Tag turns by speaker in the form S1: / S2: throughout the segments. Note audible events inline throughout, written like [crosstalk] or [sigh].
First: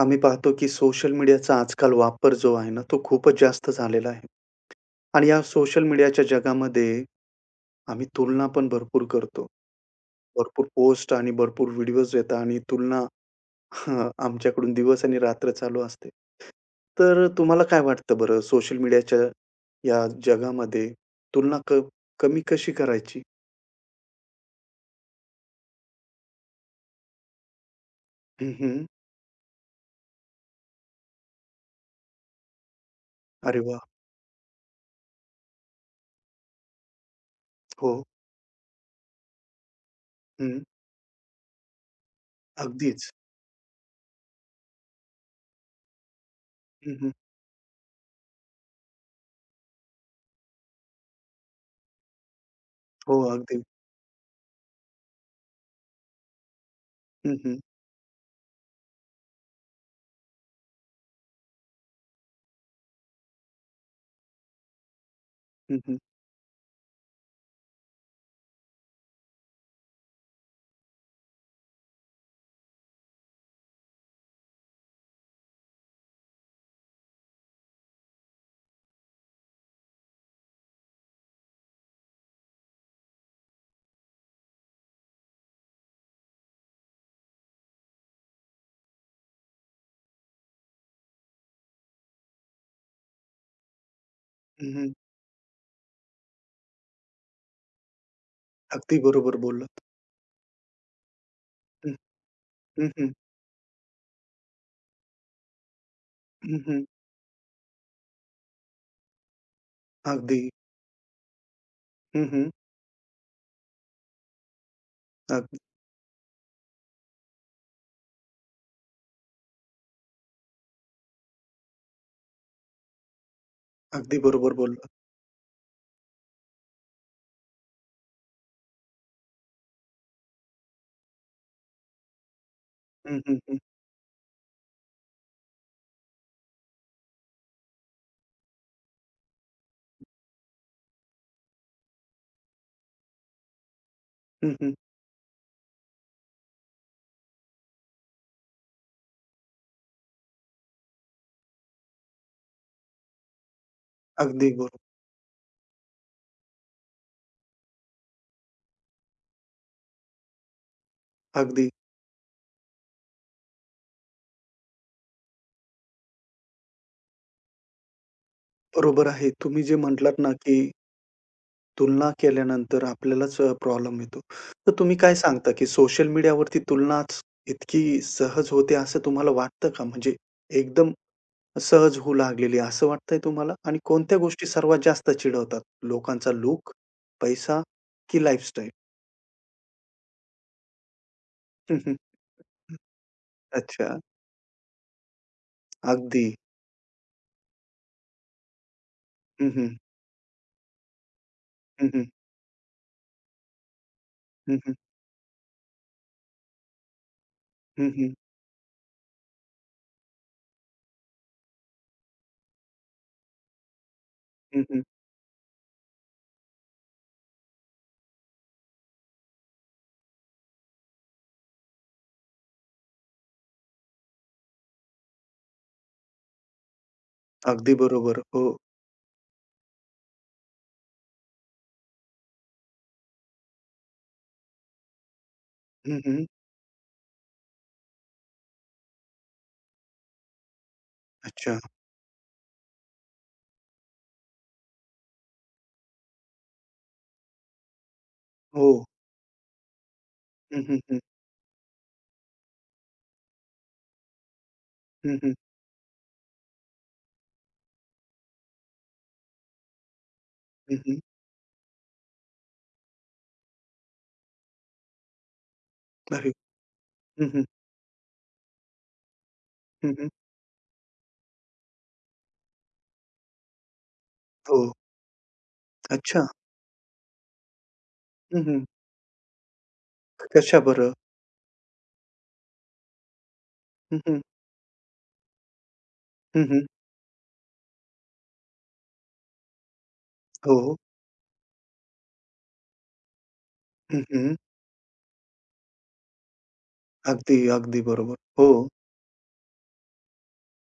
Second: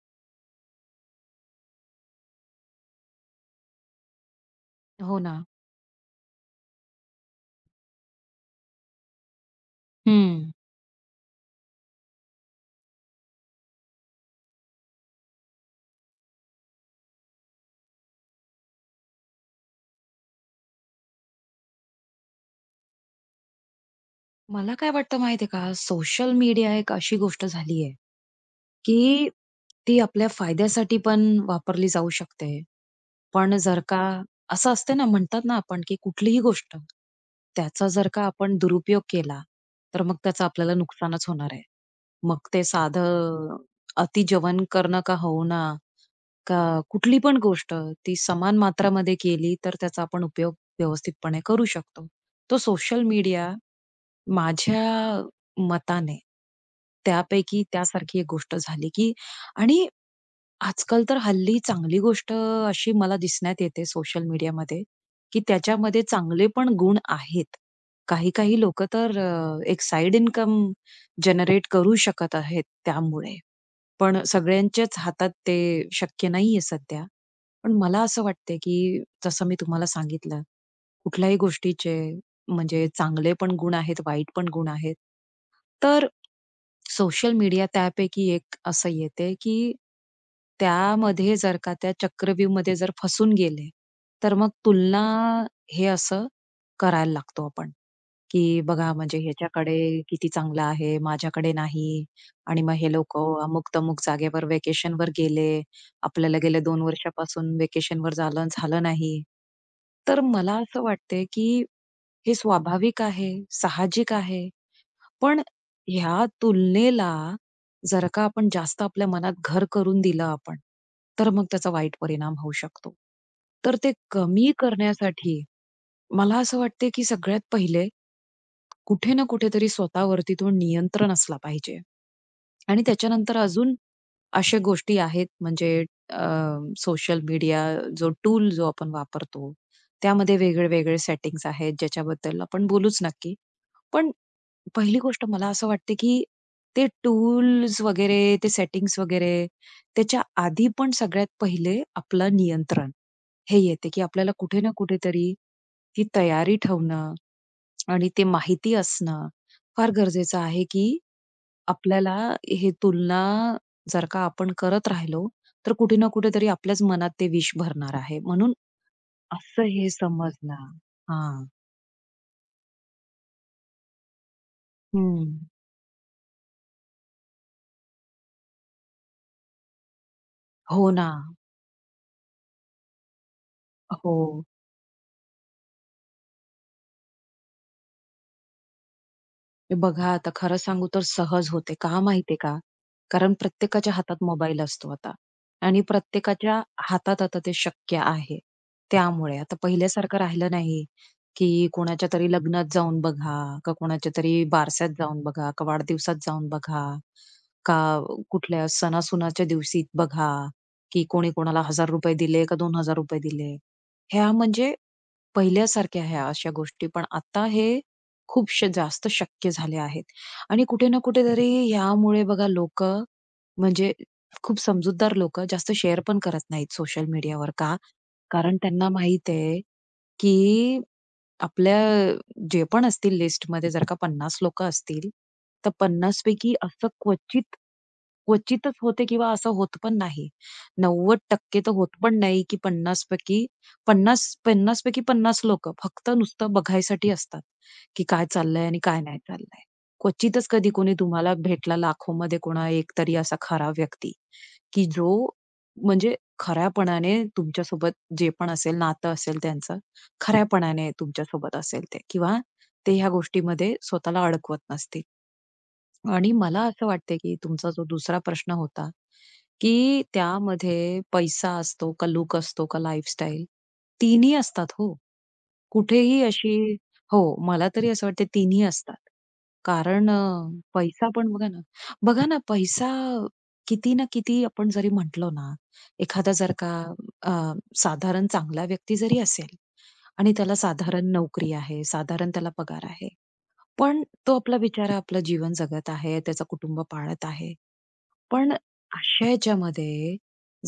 S1: आम्ही पाहतो की सोशल मीडियाचा आजकाल वापर जो आहे ना, तो खूपच जास्त झालेला आहे.
S2: हो
S1: आणि
S2: ना.
S1: या सोशल मीडियाच्या जगामध्ये आम्ही तुलना पण भरपूर करतो.
S2: हं.
S1: भरपूर पोस्ट आणि भरपूर व्हिडिओज येतात आणि तुलना [laughs] आमच्याकडून दिवस आणि रात्र चालू असते. तर तुम्हाला काय वाटतं बरं सोशल मीडियाच्या या जगामध्ये तुलना क कमी कशी करायची?
S2: मला काय वाटतं माहिती का, सोशल मीडिया एक अशी गोष्ट झाली आहे,
S1: हं, हं.
S2: की ती आपल्या फायद्यासाठी पण वापरली जाऊ शकते. पण
S1: अरे वाह!
S2: जर का असं असते ना, म्हणतात ना आपण, की कुठलीही गोष्ट त्याचा
S1: हो.
S2: जर का आपण दुरुपयोग केला, तर मग त्याचं
S1: हं.
S2: आपल्याला नुकसानच होणार आहे. मग ते
S1: अगदीच.
S2: साधं अति जेवण करणं का होईना, का
S1: हं, हं.
S2: कुठली पण गोष्ट ती समान मात्रामध्ये केली, तर त्याचा आपण उपयोग व्यवस्थितपणे करू शकतो. तो सोशल
S1: हो,
S2: मीडिया
S1: अगदी.
S2: माझ्या मताने
S1: हं, हं.
S2: त्यापैकी त्यासारखी एक गोष्ट झाली, की आणि आजकाल तर हल्ली चांगली गोष्ट अशी मला दिसण्यात येते सोशल मीडियामध्ये, की
S1: हं, हं.
S2: त्याच्यामध्ये चांगले पण गुण आहेत. काही-काही लोकं तर एक साइड इन्कम जनरेट करू शकत आहेत त्यामुळे. पण सगळ्यांच्याच हातात ते शक्य नाहीये सध्या. पण मला असं वाटतंय, की जसं मी तुम्हाला सांगितलं कुठल्याही गोष्टीचे म्हणजे चांगले पण गुण आहेत, वाईट पण गुण आहेत. तर सोशल मीडिया त्यापैकी एक असं येते, की त्यामध्ये जर का त्या चक्रव्यूहमध्ये जर फसून गेले, तर मग
S1: हं, हं.
S2: तुलना हे असं करायला लागतो आपण, की बघा
S1: अगदी
S2: म्हणजे
S1: बरोबर
S2: ह्याच्याकडे
S1: बोललात.
S2: किती चांगलं आहे, माझ्याकडे नाही आणि मग
S1: हं,
S2: हे
S1: हं.
S2: लोकं अमुक-तमुक जागेवर व्हेकेशनवर गेले आपल्याला
S1: हं,
S2: गेल्या दोन
S1: हं.
S2: वर्षापासून व्हेकेशनवर झालं आणि झालं नाही. तर
S1: अगदी.
S2: मला असं वाटतंय, की
S1: हं,
S2: हे
S1: हं.
S2: स्वाभाविक आहे, साहजिक आहे. पण
S1: अगदी
S2: ह्या तुलनेला जर का आपण जास्त आपल्या मनात घर करून दिलं आपण, तर मग त्याचा वाईट परिणाम होऊ शकतो. तर ते
S1: अगदी
S2: कमी
S1: बरोबर बोललात.
S2: करण्यासाठी मला असं वाटते, की सगळ्यात पहिले, कुठे ना कुठेतरी स्वतःवरती तो नियंत्रण असला पाहिजे. आणि
S1: हं,
S2: त्याच्यानंतर
S1: हं, हं.
S2: अजून अशा गोष्टी आहेत म्हणजे सोशल मीडिया जो टूल जो आपण वापरतो, त्यामध्ये वेगळे-वेगळे सेटिंग्स आहेत, ज्याच्याबद्दल आपण बोलूच नक्की. पण
S1: हं, हं.
S2: पहिली गोष्ट मला असं वाटते, की ते टूल्स वगैरे, ते सेटिंग्ज वगैरे, त्याच्या आधी पण सगळ्यात पहिले आपलं नियंत्रण, हे येते, की आपल्याला
S1: अगदी
S2: कुठे ना
S1: बरोबर.
S2: कुठेतरी ती तयारी ठेवणं आणि ते माहिती असणं फार गरजेचं आहे, की
S1: अगदी
S2: आपल्याला हे तुलना जर का आपण करत राहिलो, तर कुठे ना कुठेतरी आपल्याच मनात ते विष भरणार आहे. म्हणून
S1: बरोबर आहे. तुम्ही
S2: असं
S1: जे
S2: हे
S1: म्हटलात ना, की
S2: समजणं हां.
S1: तुलना केल्यानंतर आपल्यालाच प्रॉब्लेम येतो. तर तुम्ही काय
S2: हं.
S1: सांगता, की सोशल मीडियावरती तुलनाच इतकी सहज होते असं तुम्हाला वाटतं का? म्हणजे
S2: हो
S1: एकदम
S2: ना.
S1: सहज होऊ लागलेली असं वाटतंय तुम्हाला? आणि
S2: हो.
S1: कोणत्या गोष्टी सर्वात जास्त चिडवतात? लोकांचा लूक, पैसा की लाईफस्टाईल?
S2: हे बघा आता खरं सांगू तर सहज होते. का
S1: [laughs]
S2: माहितीये का? कारण प्रत्येकाच्या
S1: अच्छा.
S2: हातात मोबाईल असतो आता आणि
S1: अगदी.
S2: प्रत्येकाच्या हातात आता ते शक्य आहे. त्यामुळे
S1: हं,
S2: आता
S1: हं.
S2: पहिल्यासारखं राहिलं नाही, की
S1: हं, हं.
S2: कोणाच्या तरी लग्नात जाऊन बघा, का कोणाच्या तरी बारशात जाऊन बघा, का वाढदिवसात जाऊन बघा,
S1: हं,
S2: का
S1: हं.
S2: कुठल्या सणासुनाच्या दिवशी बघा, की कोणी कोणाला ₹1000 दिले का ₹2000 दिले. ह्या
S1: हं,
S2: म्हणजे
S1: हं.
S2: पहिल्यासारख्या ह्या अशा गोष्टी. पण आता हे खूपशे जास्त शक्य झाले आहेत. आणि कुठे ना कुठेतरी ह्यामुळे बघा लोकं म्हणजे खूप समजूतदार लोकं जास्त शेअर पण करत नाहीत सोशल मीडियावर.
S1: अगदी
S2: का?
S1: बरोबर. हो.
S2: कारण त्यांना माहीत आहे, की आपल्या जे पण असतील लिस्टमध्ये जर का 50 लोक असतील, तर
S1: हं,
S2: 50
S1: हं.
S2: पैकी असं क्वचितच होते किंवा असं होत पण नाही.
S1: अच्छा.
S2: 90% तर होत पण नाही, की 50 पैकी 50 लोक फक्त नुसतं बघायसाठी असतात, की काय चाललंय
S1: हो.
S2: आणि काय नाही चाललंय. क्वचितच
S1: हं,
S2: कधी
S1: हं,
S2: कोणी
S1: हं.
S2: तुम्हाला भेटला लाखोमध्ये कोणा एक तरी असा खरा व्यक्ती, की जो
S1: हं, हं.
S2: म्हणजे खऱ्यापणाने तुमच्यासोबत जे पण असेल नातं असेल त्यांचं,
S1: हं,
S2: खऱ्यापणाने
S1: हं.
S2: तुमच्यासोबत असेल ते किंवा ते ह्या गोष्टीमध्ये स्वतःला अडकवत नसतील. आणि
S1: अरे!
S2: मला असं वाटतंय,
S1: हं,
S2: की
S1: हं.
S2: तुमचा जो दुसरा प्रश्न होता,
S1: हं,
S2: की
S1: हं.
S2: त्यामध्ये पैसा असतो, का लूक असतो, का लाईफस्टाईल, तिन्ही
S1: हो.
S2: असतात हो. कुठेही
S1: अच्छा.
S2: अशी हो, मला तरी असं वाटतं
S1: हं,
S2: तिन्ही
S1: हं.
S2: असतात. कारण
S1: कशा बरं?
S2: पैसा पण बघा ना, बघा ना पैसा किती
S1: हं,
S2: ना
S1: हं.
S2: किती आपण जरी म्हटलो ना, एखादा
S1: हं,
S2: जर
S1: हं.
S2: का अ, साधारण चांगला व्यक्ती जरी असेल आणि त्याला
S1: हो.
S2: साधारण नोकरी आहे, साधारण त्याला पगार आहे. पण
S1: हं, हं.
S2: तो आपला बिचारा आपलं जीवन जगत आहे, त्याचं कुटुंब पाळत
S1: अगदी,
S2: आहे.
S1: अगदी बरोबर. हो.
S2: पण अशा ह्याच्यामध्ये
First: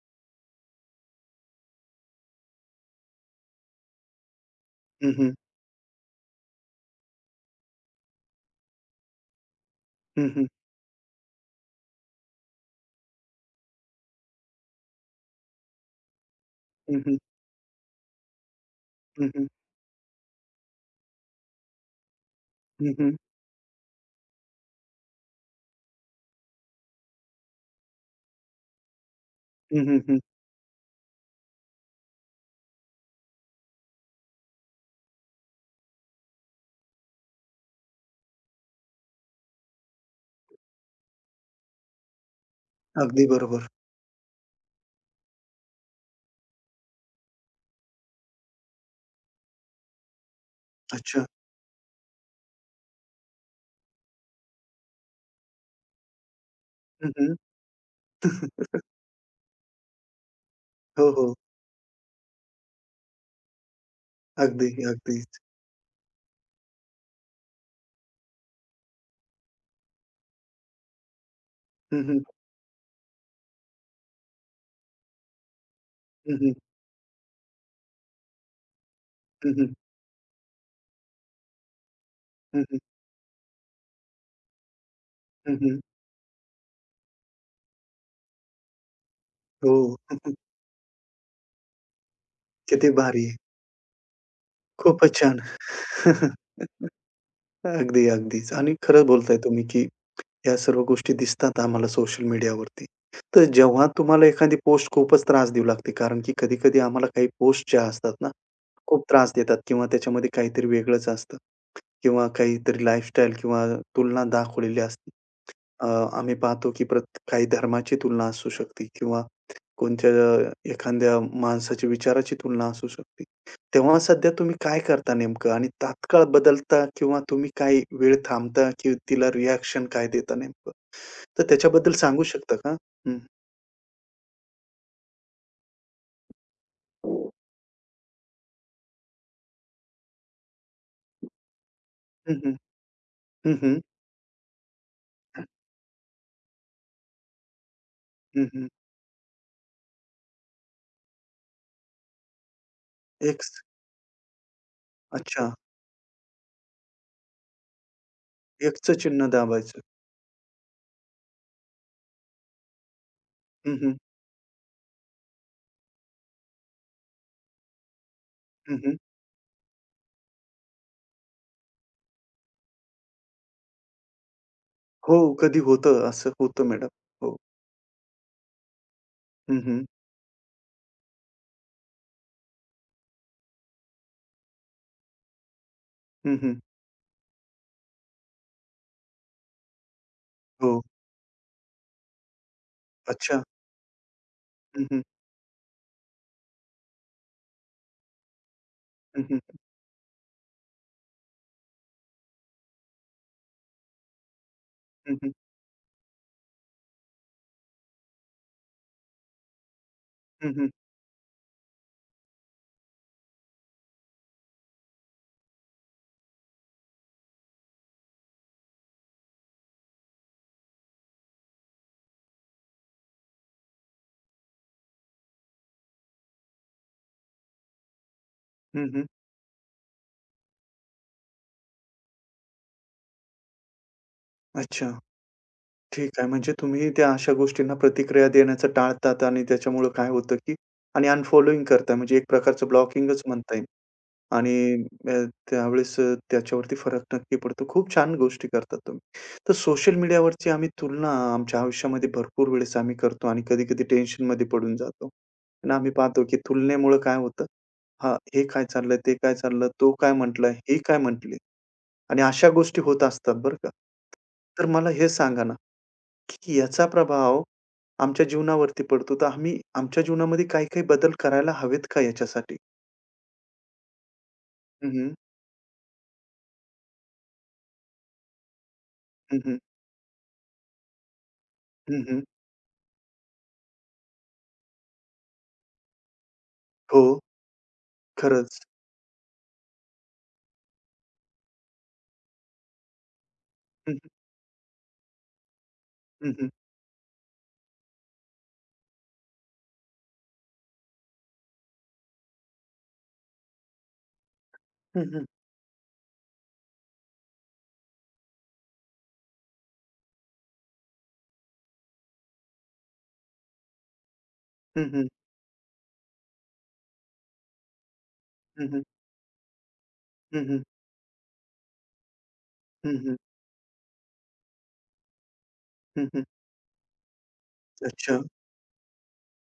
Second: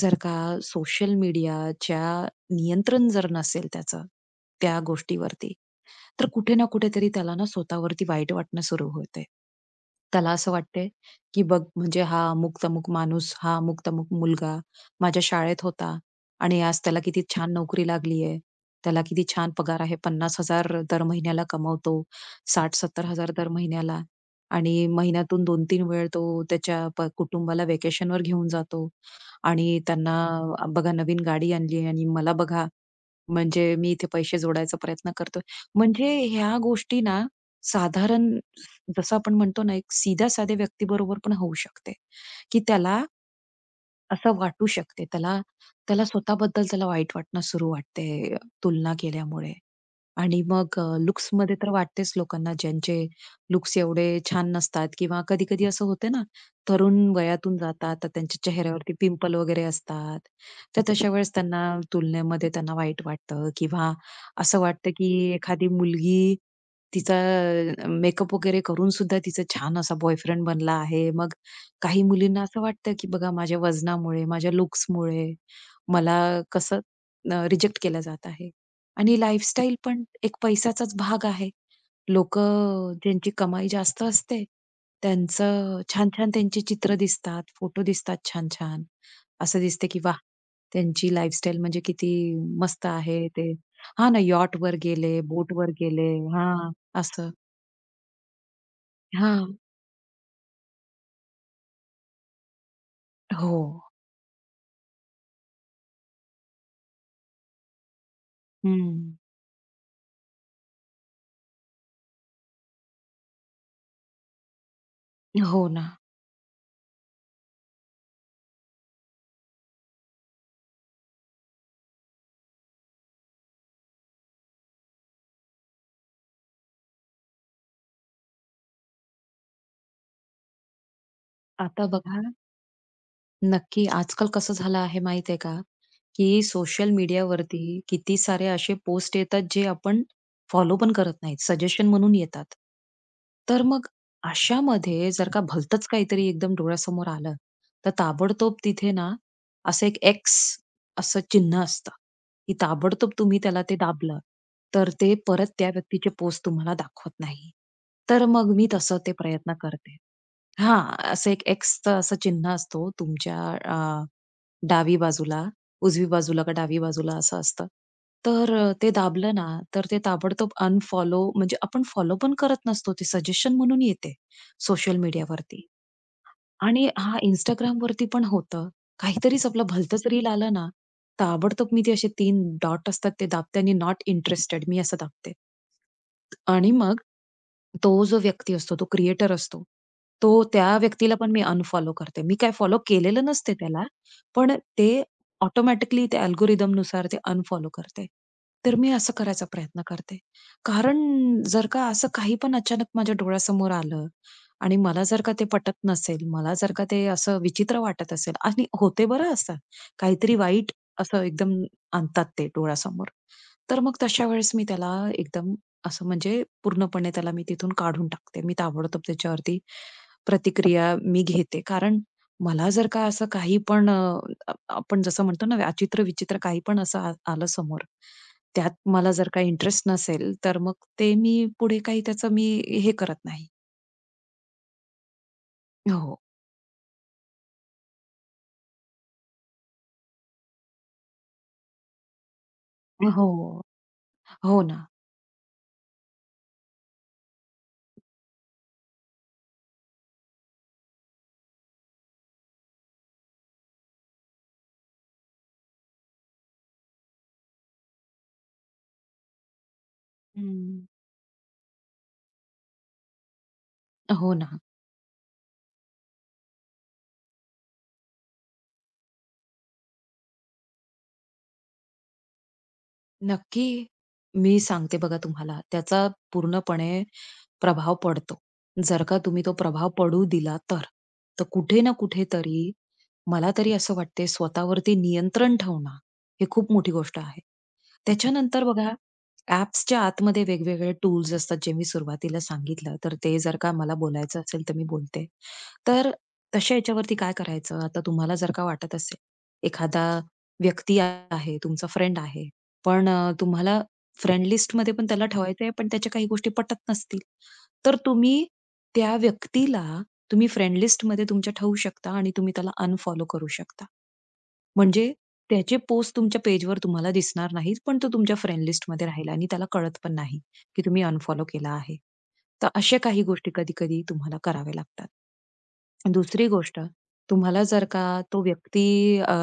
S2: जर का सोशल मीडियाच्या नियंत्रण जर नसेल त्याचं, त्या
S1: हं, हं.
S2: गोष्टीवरती तर कुठे ना कुठेतरी त्याला ना स्वतःवरती वाईट वाटणं सुरू होते.
S1: हं,
S2: त्याला
S1: हं.
S2: असं वाटतंय, की बघ म्हणजे हा अमुक-तमुक माणूस, हा अमुक-तमुक मुलगा माझ्या शाळेत होता आणि आज त्याला
S1: हं, हं.
S2: किती छान नोकरी लागली आहे. त्याला किती
S1: हं, हं.
S2: छान पगार आहे. 50,000 दर महिन्याला कमवतो.
S1: हं, हं.
S2: 60,000-70,000 दर महिन्याला आणि महिन्यातून 2-3 वेळ तो त्याच्या कुटुंबाला व्हॅकेशनवर घेऊन जातो आणि
S1: हं, हं.
S2: त्यांना
S1: हं.
S2: बघा नवीन गाडी आणली आणि मला बघा म्हणजे मी इथे पैसे जोडायचा प्रयत्न करतोय. म्हणजे ह्या गोष्टी ना साधारण जसं आपण म्हणतो ना, एक सीध्या-साध्या व्यक्तीबरोबर पण होऊ शकते, की त्याला
S1: अगदी बरोबर.
S2: असं वाटू शकते. त्याला त्याला स्वतःबद्दल त्याला वाईट वाटणं सुरू वाटते तुलना केल्यामुळे. आणि मग
S1: अच्छा.
S2: लुक्समध्ये तर वाटतेच लोकांना ज्यांचे लुक्स एवढे छान नसतात किंवा कधी-कधी असं होते ना, तरुण
S1: हं, हं.
S2: वयातून जातात तर त्यांच्या
S1: [laughs]
S2: चेहऱ्यावरती पिंपल वगैरे असतात. तर
S1: हो,
S2: तशा
S1: हो.
S2: वेळेस त्यांना तुलनेमध्ये त्यांना वाईट वाटतं किंवा असं
S1: अगदी,
S2: वाटतं की
S1: अगदीच.
S2: एखादी मुलगी तिचा मेकअप वगैरे करून सुद्धा तिचा छान असा बॉयफ्रेंड बनला आहे. मग
S1: हं,
S2: काही
S1: हं.
S2: मुलींना असं वाटतं, की बघा माझ्या वजनामुळे, माझ्या लूक्समुळे मला
S1: हं, हं.
S2: कसं रिजेक्ट केलं जात आहे. आणि
S1: हं, हं.
S2: लाईफस्टाईल पण एक पैशाचाच भाग आहे.
S1: हं, हं.
S2: लोकं ज्यांची कमाई जास्त असते,
S1: हं, हं.
S2: त्यांचं छान-छान त्यांची चित्र दिसतात, फोटो दिसतात छान-छान. असं
S1: हो.
S2: दिसते, की
S1: [laughs] हं,
S2: वाह!
S1: हं.
S2: त्यांची लाईफस्टाईल म्हणजे किती मस्त
S1: किती भारी.
S2: आहे
S1: आहे.
S2: ते. हां ना, यॉटवर
S1: खूपच
S2: गेले,
S1: छान.
S2: बोटवर गेले. हां,
S1: [laughs]
S2: असं.
S1: अगदी, अगदीच आणि खरं बोलताय
S2: हां.
S1: तुम्ही, की या सर्व गोष्टी दिसतात आम्हाला सोशल मीडियावरती. तर
S2: हो.
S1: जेव्हा तुम्हाला एखादी पोस्ट खूपच त्रास देऊ लागते, कारण की कधी-कधी आम्हाला काही पोस्ट ज्या असतात ना, खूप
S2: हं.
S1: त्रास देतात किंवा त्याच्यामध्ये काहीतरी वेगळंच असतं किंवा काहीतरी लाईफस्टाईल किंवा तुलना दाखवलेली असते.
S2: हो
S1: अ,
S2: ना.
S1: आम्ही पाहतो की काही धर्माची तुलना असू शकते किंवा कोणत्या एखाद्या माणसाच्या विचाराची तुलना असू शकते. तेव्हा सध्या तुम्ही काय करता नेमकं आणि तात्काळ बदलता किंवा तुम्ही काही वेळ थांबता की तिला रिएक्शन काय देता नेमकं? तर
S2: आता
S1: त्याच्याबद्दल
S2: बघा
S1: सांगू शकता का? हं.
S2: नक्की. आजकाल कसं झालं आहे माहिती का, की सोशल मीडियावरती किती सारे असे पोस्ट येतात, जे आपण फॉलो पण करत नाहीत. सजेशन म्हणून
S1: हं, हं.
S2: येतात.
S1: हं,
S2: तर
S1: हं.
S2: मग अशामध्ये जर का भलतंच काहीतरी एकदम डोळ्यासमोर आलं, तर
S1: हं,
S2: ताबडतोब
S1: हं.
S2: तिथे ना असं एक एक्स असं चिन्ह असतं, की ताबडतोब तुम्ही
S1: एक्स
S2: त्याला ते दाबलं, तर ते
S1: अच्छा.
S2: परत त्या व्यक्तीचे पोस्ट तुम्हाला दाखवत नाही. तर मग मी
S1: एक्सचं
S2: तसं ते
S1: चिन्ह
S2: प्रयत्न
S1: दाबायचं.
S2: करते. हां, असं एक एक्सचं असं चिन्ह असतो तुमच्या अ,
S1: हं, हं.
S2: डावी बाजूला, उजवी बाजूला का डावी बाजूला असं असतं. तर
S1: हं,
S2: ते
S1: हं.
S2: दाबलं ना, तर ते ताबडतोब अनफॉलो म्हणजे आपण फॉलो पण करत नसतो, ते सजेशन म्हणून येते सोशल
S1: हो, कधी
S2: मीडियावरती.
S1: होतं असं होतं मॅडम.
S2: आणि हां,
S1: हो.
S2: Instagramवरती पण होतं. काहीतरीच
S1: हं,
S2: आपलं
S1: हं.
S2: भलतंच रील आलं ना, ताबडतोब मी ते असे 3 डॉट असतात ते दाबते आणि नॉट इंटरेस्टेड मी असं दाबते.
S1: हं, हं.
S2: आणि मग तो जो व्यक्ती असतो, तो क्रिएटर असतो, तो त्या
S1: हो.
S2: व्यक्तीला पण मी अनफॉलो करते. मी काय फॉलो केलेलं
S1: अच्छा.
S2: नसते त्याला, पण
S1: हं,
S2: ते
S1: हं.
S2: ऑटोमॅटिकली त्या अल्गोरिथमनुसार ते अनफॉलो करते. तर मी असं
S1: हं, हं.
S2: करायचा प्रयत्न करते. कारण जर का असं काही पण अचानक माझ्या डोळ्यासमोर आलं आणि मला
S1: हं,
S2: जर
S1: हं.
S2: का ते पटत नसेल, मला जर का ते असं विचित्र वाटत असेल आणि होते बरं असं. काहीतरी
S1: हं, हं.
S2: वाईट असं एकदम आणतात ते डोळ्यासमोर. तर मग तशा वेळेस मी त्याला एकदम असं म्हणजे पूर्णपणे त्याला मी तिथून काढून टाकते. मी ताबडतोब त्याच्यावरती प्रतिक्रिया मी घेते. कारण मला जर का असं काही पण अ, अ, आपण जसं म्हणतो ना अचित्र-विचित्र काही पण असं आलं समोर, त्यात
S1: हं, हं.
S2: मला जर काही इंटरेस्ट नसेल, तर मग ते मी पुढे काही त्याचं मी हे करत नाही.
S1: अच्छा. ठीक
S2: हो.
S1: आहे. म्हणजे तुम्ही त्या अशा गोष्टींना प्रतिक्रिया देण्याचं टाळतात आणि त्याच्यामुळं काय होतं, की आणि अनफॉलोइंग करता म्हणजे एक प्रकारचं ब्लॉकिंगच
S2: हो.
S1: म्हणता येईल आणि
S2: हो ना.
S1: अ, त्यावेळेस त्याच्यावरती फरक नक्की पडतो. खूप छान गोष्टी करतात तुम्ही. तर सोशल मीडियावरची आम्ही तुलना आमच्या आयुष्यामध्ये भरपूर वेळेस आम्ही करतो आणि कधी-कधी टेन्शनमध्ये पडून जातो. आणि आम्ही पाहतो, की तुलनेमुळं काय होतं, हां, हे काय चाललंय, ते काय चाललं, तो काय म्हटला, ही
S2: हं.
S1: काय म्हटली. आणि अशा गोष्टी होत असतात बरं का.
S2: हो ना.
S1: तर मला हे सांगा ना, की याचा प्रभाव आमच्या जीवनावरती पडतो, तर आम्ही आमच्या जीवनामध्ये काही-काही बदल करायला हवेत का याच्यासाठी?
S2: नक्की. मी
S1: हं,
S2: सांगते
S1: हं.
S2: बघा तुम्हाला, त्याचा पूर्णपणे प्रभाव पडतो. जर का
S1: हं,
S2: तुम्ही तो
S1: हं.
S2: प्रभाव पडू दिला तर. तर कुठे ना कुठेतरी मला तरी असं वाटते स्वतःवरती नियंत्रण ठेवणं, हे खूप मोठी
S1: हो,
S2: गोष्ट आहे.
S1: खरंच.
S2: त्याच्यानंतर बघा ॲप्सच्या आतमध्ये वेगवेगळे टूल्स असतात, जे मी सुरुवातीला सांगितलं. तर ते जर का
S1: हं,
S2: मला
S1: हं.
S2: बोलायचं असेल, तर मी बोलते. तर
S1: हं, हं.
S2: तशा याच्यावरती काय करायचं? आता तुम्हाला जर का वाटत असेल, एखादा व्यक्ती आहे, तुमचा फ्रेंड आहे. पण तुम्हाला फ्रेंड लिस्टमध्ये
S1: हं,
S2: पण
S1: हं.
S2: त्याला ठेवायचं आहे, पण त्याच्या काही गोष्टी पटत नसतील, तर तुम्ही त्या व्यक्तीला तुम्ही फ्रेंड लिस्टमध्ये तुमच्या ठेवू शकता आणि तुम्ही त्याला अनफॉलो करू शकता.
S1: हं, हं.
S2: म्हणजे त्याचे पोस्ट तुमच्या पेजवर तुम्हाला दिसणार नाहीत, पण तो तुमच्या फ्रेंड लिस्टमध्ये राहील आणि त्याला कळत पण नाही, की तुम्ही अनफॉलो केला आहे. तर अशा काही गोष्टी कधी-कधी तुम्हाला कराव्या लागतात. दुसरी गोष्ट, तुम्हाला जर का
S1: अच्छा.
S2: तो व्यक्ती अ,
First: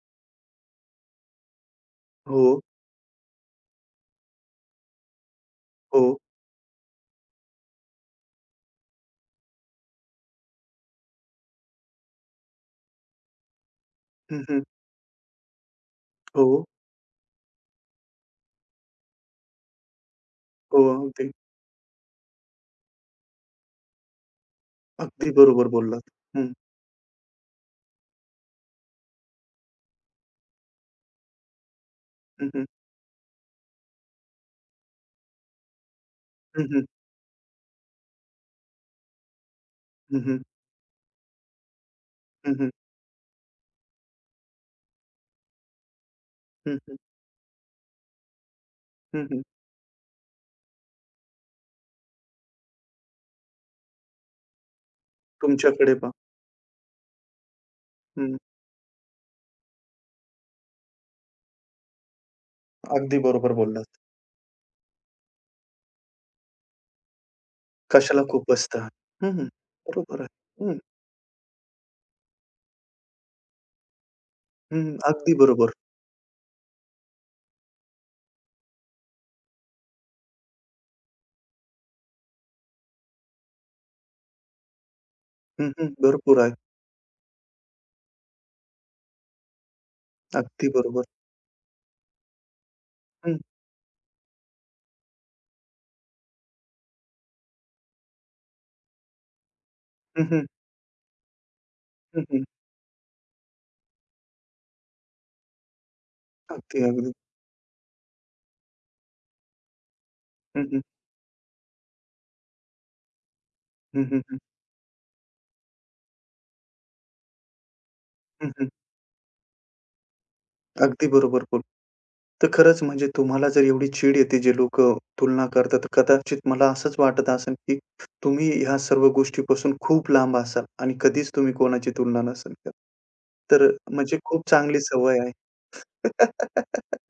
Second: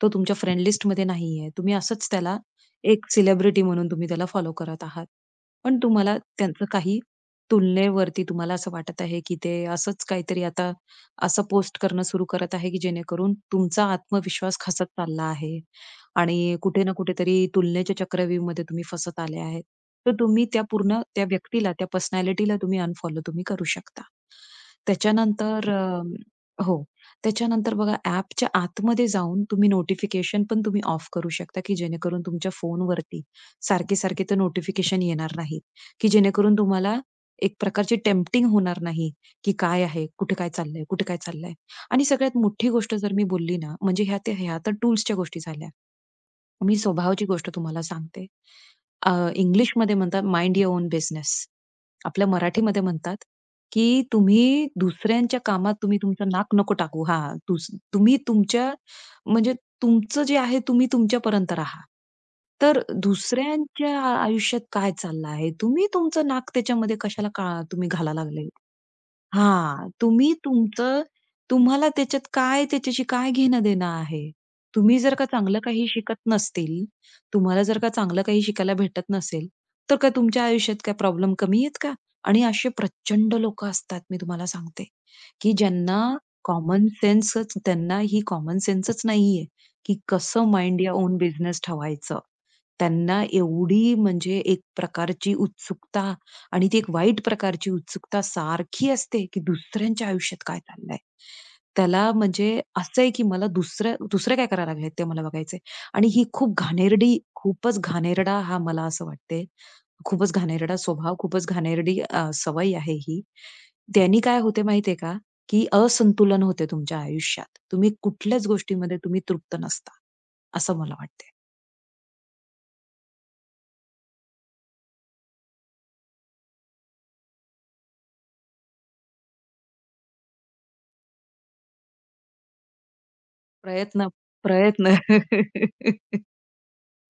S2: तो तुमच्या फ्रेंड लिस्टमध्ये नाहीये. तुम्ही असंच त्याला
S1: हो,
S2: एक सेलिब्रिटी म्हणून तुम्ही त्याला फॉलो करत आहात. पण तुम्हाला
S1: हो.
S2: त्यांचं काही तुलनेवरती तुम्हाला असं वाटत आहे, की ते असंच काहीतरी आता असं पोस्ट करणं सुरू करत आहे, की जेणेकरून तुमचा आत्मविश्वास
S1: हं,
S2: खचत चालला आहे आणि
S1: हो,
S2: कुठे ना कुठेतरी तुलनेच्या चक्रव्यूहमध्ये तुम्ही फसत आले आहेत. तर तुम्ही त्या
S1: हो.
S2: पूर्ण त्या
S1: अगदी,
S2: व्यक्तीला, त्या पर्सनॅलिटीला तुम्ही अनफॉलो करू शकता.
S1: अगदी बरोबर
S2: त्याच्यानंतर
S1: बोललात. हं.
S2: हो. त्याच्यानंतर बघा ॲपच्या आतमध्ये जाऊन तुम्ही नोटिफिकेशन पण तुम्ही ऑफ करू शकता, की जेणेकरून
S1: हं,
S2: तुमच्या
S1: हं.
S2: फोनवरती सारखे-सारखे ते नोटिफिकेशन येणार नाहीत, की जेणेकरून
S1: हं, हं.
S2: तुम्हाला एक प्रकारची टेम्प्टिंग होणार नाही, की काय आहे?
S1: हं,
S2: कुठे
S1: हं.
S2: काय चाललंय? कुठे काय चाललंय? आणि सगळ्यात मोठी
S1: हं,
S2: गोष्ट जर मी बोलली ना, म्हणजे ह्या तर टूल्सच्या गोष्टी झाल्या. मी स्वभावाची गोष्ट तुम्हाला सांगते. इंग्लिशमध्ये म्हणतात माइंड यूर ओन बिझनेस. आपल्या मराठीमध्ये म्हणतात, की तुम्ही दुसऱ्यांच्या कामात
S1: तुमच्याकडे
S2: तुम्ही
S1: पहा.
S2: तुमचं नाक नको टाकू. हां, तुम्ही तुमच्या म्हणजे तुमचं जे आहे तुम्ही तुमच्यापर्यंत राहा. तर
S1: अगदी बरोबर बोललात.
S2: दुसऱ्यांच्या आयुष्यात काय चाललं आहे? तुम्ही तुमचं नाक त्याच्यामध्ये कशाला का तुम्ही घाला
S1: कशाला
S2: लागले?
S1: खुपसता? हं, हं.
S2: हां,
S1: बरोबर आहे.
S2: तुम्ही
S1: हं,
S2: तुमचं तुम्हाला त्याच्यात काय त्याच्याशी काय घेणं-देणं आहे?
S1: हं.
S2: तुम्ही जर का
S1: अगदी
S2: चांगलं
S1: बरोबर.
S2: काही शिकत नसतील, तुम्हाला जर का चांगलं काही शिकायला भेटत नसेल, तर काय तुमच्या आयुष्यात काय प्रॉब्लेम कमी आहेत का? आणि असे प्रचंड लोकं असतात मी तुम्हाला सांगते, की
S1: हं, हं.
S2: ज्यांना
S1: भरपूर आहे.
S2: कॉमन सेन्सच नाहीये, की कसं
S1: अगदी
S2: माइंड या
S1: बरोबर.
S2: ओन बिझनेस ठेवायचं. त्यांना
S1: हं,
S2: एवढी म्हणजे एक प्रकारची उत्सुकता आणि ती एक वाईट प्रकारची उत्सुकता सारखी असते, की दुसऱ्यांच्या
S1: हं,
S2: आयुष्यात
S1: हं.
S2: काय चाललंय? त्याला
S1: हं, हं.
S2: म्हणजे असं आहे, की मला दुसरं दुसरं काय करायला लागलेत ते मला बघायचंय. आणि ही
S1: अगदी, अगदी.
S2: खूपच घाणेरडा हा मला असं वाटते. खूपच
S1: हं,
S2: घाणेरडा
S1: हं.
S2: स्वभाव, खूपच घाणेरडी सवय आहे ही.
S1: हं,
S2: त्यानी
S1: हं, हं.
S2: काय होते माहितीये का, की असंतुलन होते तुमच्या आयुष्यात. तुम्ही कुठल्याच
S1: हं, हं.
S2: गोष्टीमध्ये तुम्ही तृप्त नसता, असं मला
S1: अगदी
S2: वाटते.
S1: बरोबर बोल तर खरंच म्हणजे तुम्हाला जर एवढी चीड येते जे लोकं तुलना करतात, तर कदाचित मला असंच वाटत असेल, की तुम्ही ह्या सर्व गोष्टीपासून खूप लांब असाल आणि कधीच तुम्ही कोणाची तुलना नसेल करत. तर
S2: प्रयत्न
S1: म्हणजे खूप चांगली
S2: प्रयत्न
S1: सवय आहे.
S2: [laughs]
S1: [laughs]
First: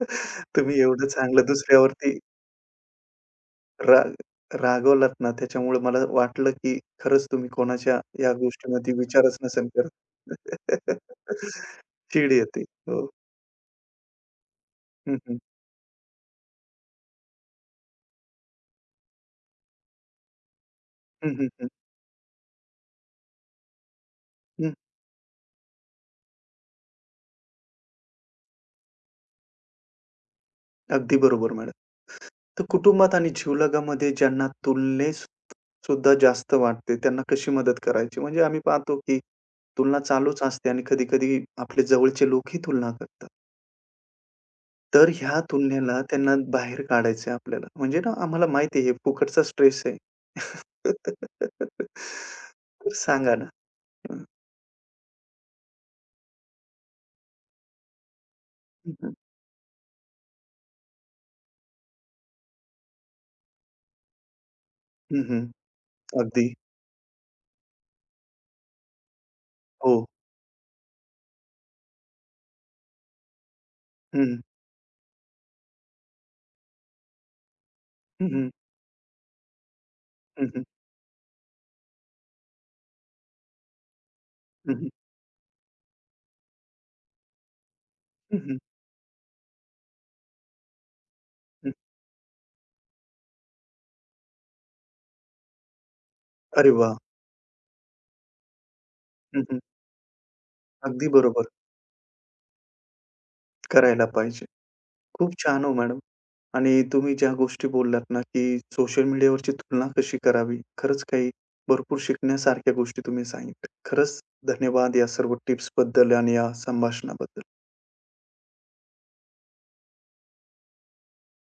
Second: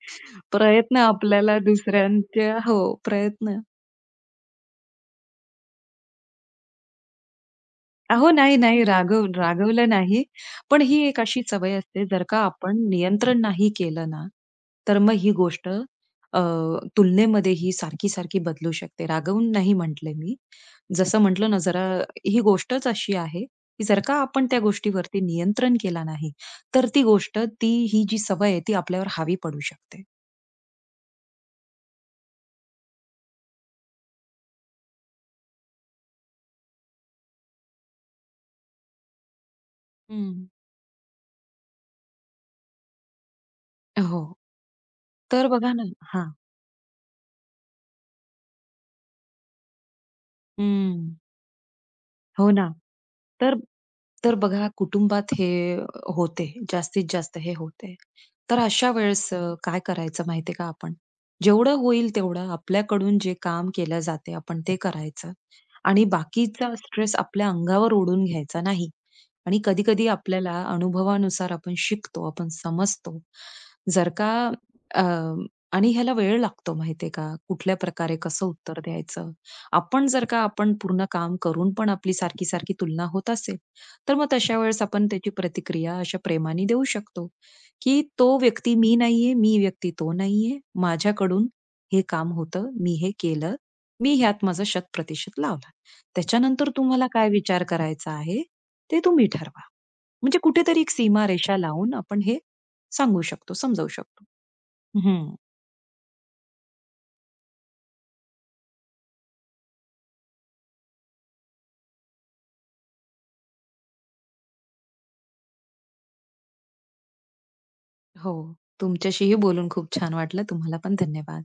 S1: तुम्ही
S2: प्रयत्न
S1: एवढं चांगलं
S2: आपल्याला
S1: दुसऱ्यावरती
S2: दुसऱ्यांच्या हो, प्रयत्न
S1: राग रागवलात ना, त्याच्यामुळे मला वाटलं, की खरंच तुम्ही कोणाच्या
S2: अहो,
S1: या
S2: नाही, नाही
S1: गोष्टीमध्ये विचारच नसेल
S2: रागवलं
S1: करत.
S2: नाही. पण ही एक अशी सवय
S1: [laughs]
S2: असते जर
S1: चीड
S2: का
S1: येते.
S2: आपण
S1: हो.
S2: नियंत्रण नाही केलं ना, तर मग
S1: हं,
S2: ही
S1: हं.
S2: गोष्ट अ, तुलनेमध्ये ही सारखी-सारखी बदलू शकते. रागवून नाही म्हटले मी. जसं
S1: हं, हं,
S2: म्हटलं ना
S1: हं.
S2: जरा ही गोष्टच अशी आहे, की जर का आपण त्या
S1: हं.
S2: गोष्टीवरती नियंत्रण केला नाही, तर ती गोष्ट ती ही जी सवय आहे ती आपल्यावर हावी पडू शकते.
S1: अगदी बरोबर मॅडम. तर कुटुंबात आणि जीवलगामध्ये ज्यांना तुलनेस सुद्धा जास्त वाटते, त्यांना कशी मदत करायची? म्हणजे आम्ही पाहतो, की तुलना चालूच
S2: हं.
S1: असते आणि कधी-कधी आपले जवळचे लोकही तुलना करतात.
S2: हो.
S1: तर ह्या
S2: तर बघा ना
S1: तुलनेला
S2: हां.
S1: त्यांना बाहेर काढायचंय आपल्याला. म्हणजे ना आम्हाला माहिती आहे हे फुकटचा स्ट्रेस आहे. [laughs]
S2: हं. हो ना.
S1: तर सांगा ना?
S2: तर
S1: हं,
S2: तर बघा कुटुंबात हे होते. जास्तीत जास्त हे होते. तर अशा
S1: हं, हं.
S2: वेळेस काय करायचं माहितीये का आपण? जेवढं होईल तेवढं आपल्याकडून जे काम केलं जाते आपण ते करायचं
S1: हं,
S2: आणि
S1: अगदी.
S2: बाकीचा स्ट्रेस आपल्या अंगावर ओढून घ्यायचा नाही. आणि
S1: हो.
S2: कधी-कधी आपल्याला अनुभवानुसार आपण शिकतो, आपण समजतो. जर का
S1: हं,
S2: अ, आणि ह्याला वेळ लागतो माहितीये का? कुठल्या प्रकारे
S1: हं,
S2: कसं
S1: हं.
S2: उत्तर द्यायचं? आपण जर का
S1: हं, हं.
S2: आपण पूर्ण काम करून पण आपली सारखी-सारखी तुलना होत असेल, तर मग तशा
S1: हं,
S2: वेळेस
S1: हं.
S2: आपण त्याची प्रतिक्रिया अशा प्रेमाने देऊ शकतो, की
S1: हं,
S2: "तो
S1: हं.
S2: व्यक्ती मी नाहीये, मी व्यक्ती तो नाहीये. माझ्याकडून हे काम होतं, मी हे केलं. मी ह्यात माझा 100% लावला."
S1: अरे
S2: त्याच्यानंतर
S1: वा,
S2: तुम्हाला काय विचार करायचा आहे, ते तुम्ही
S1: हं, हं.
S2: ठरवा. म्हणजे कुठेतरी एक
S1: अगदी बरोबर.
S2: सीमारेषा लावून आपण हे सांगू शकतो, समजावू
S1: करायला
S2: शकतो.
S1: पाहिजे.
S2: हं.
S1: खूप छान हो मॅडम. आणि तुम्ही ज्या गोष्टी बोललात ना, की सोशल मीडियावरची तुलना कशी करावी? खरंच काही भरपूर शिकण्यासारख्या गोष्टी तुम्ही सांगितल्या. खरंच धन्यवाद या सर्व टिप्सबद्दल आणि या संभाषणाबद्दल.
S2: हो. तुमच्याशीही बोलून खूप छान वाटलं. तुम्हाला पण धन्यवाद.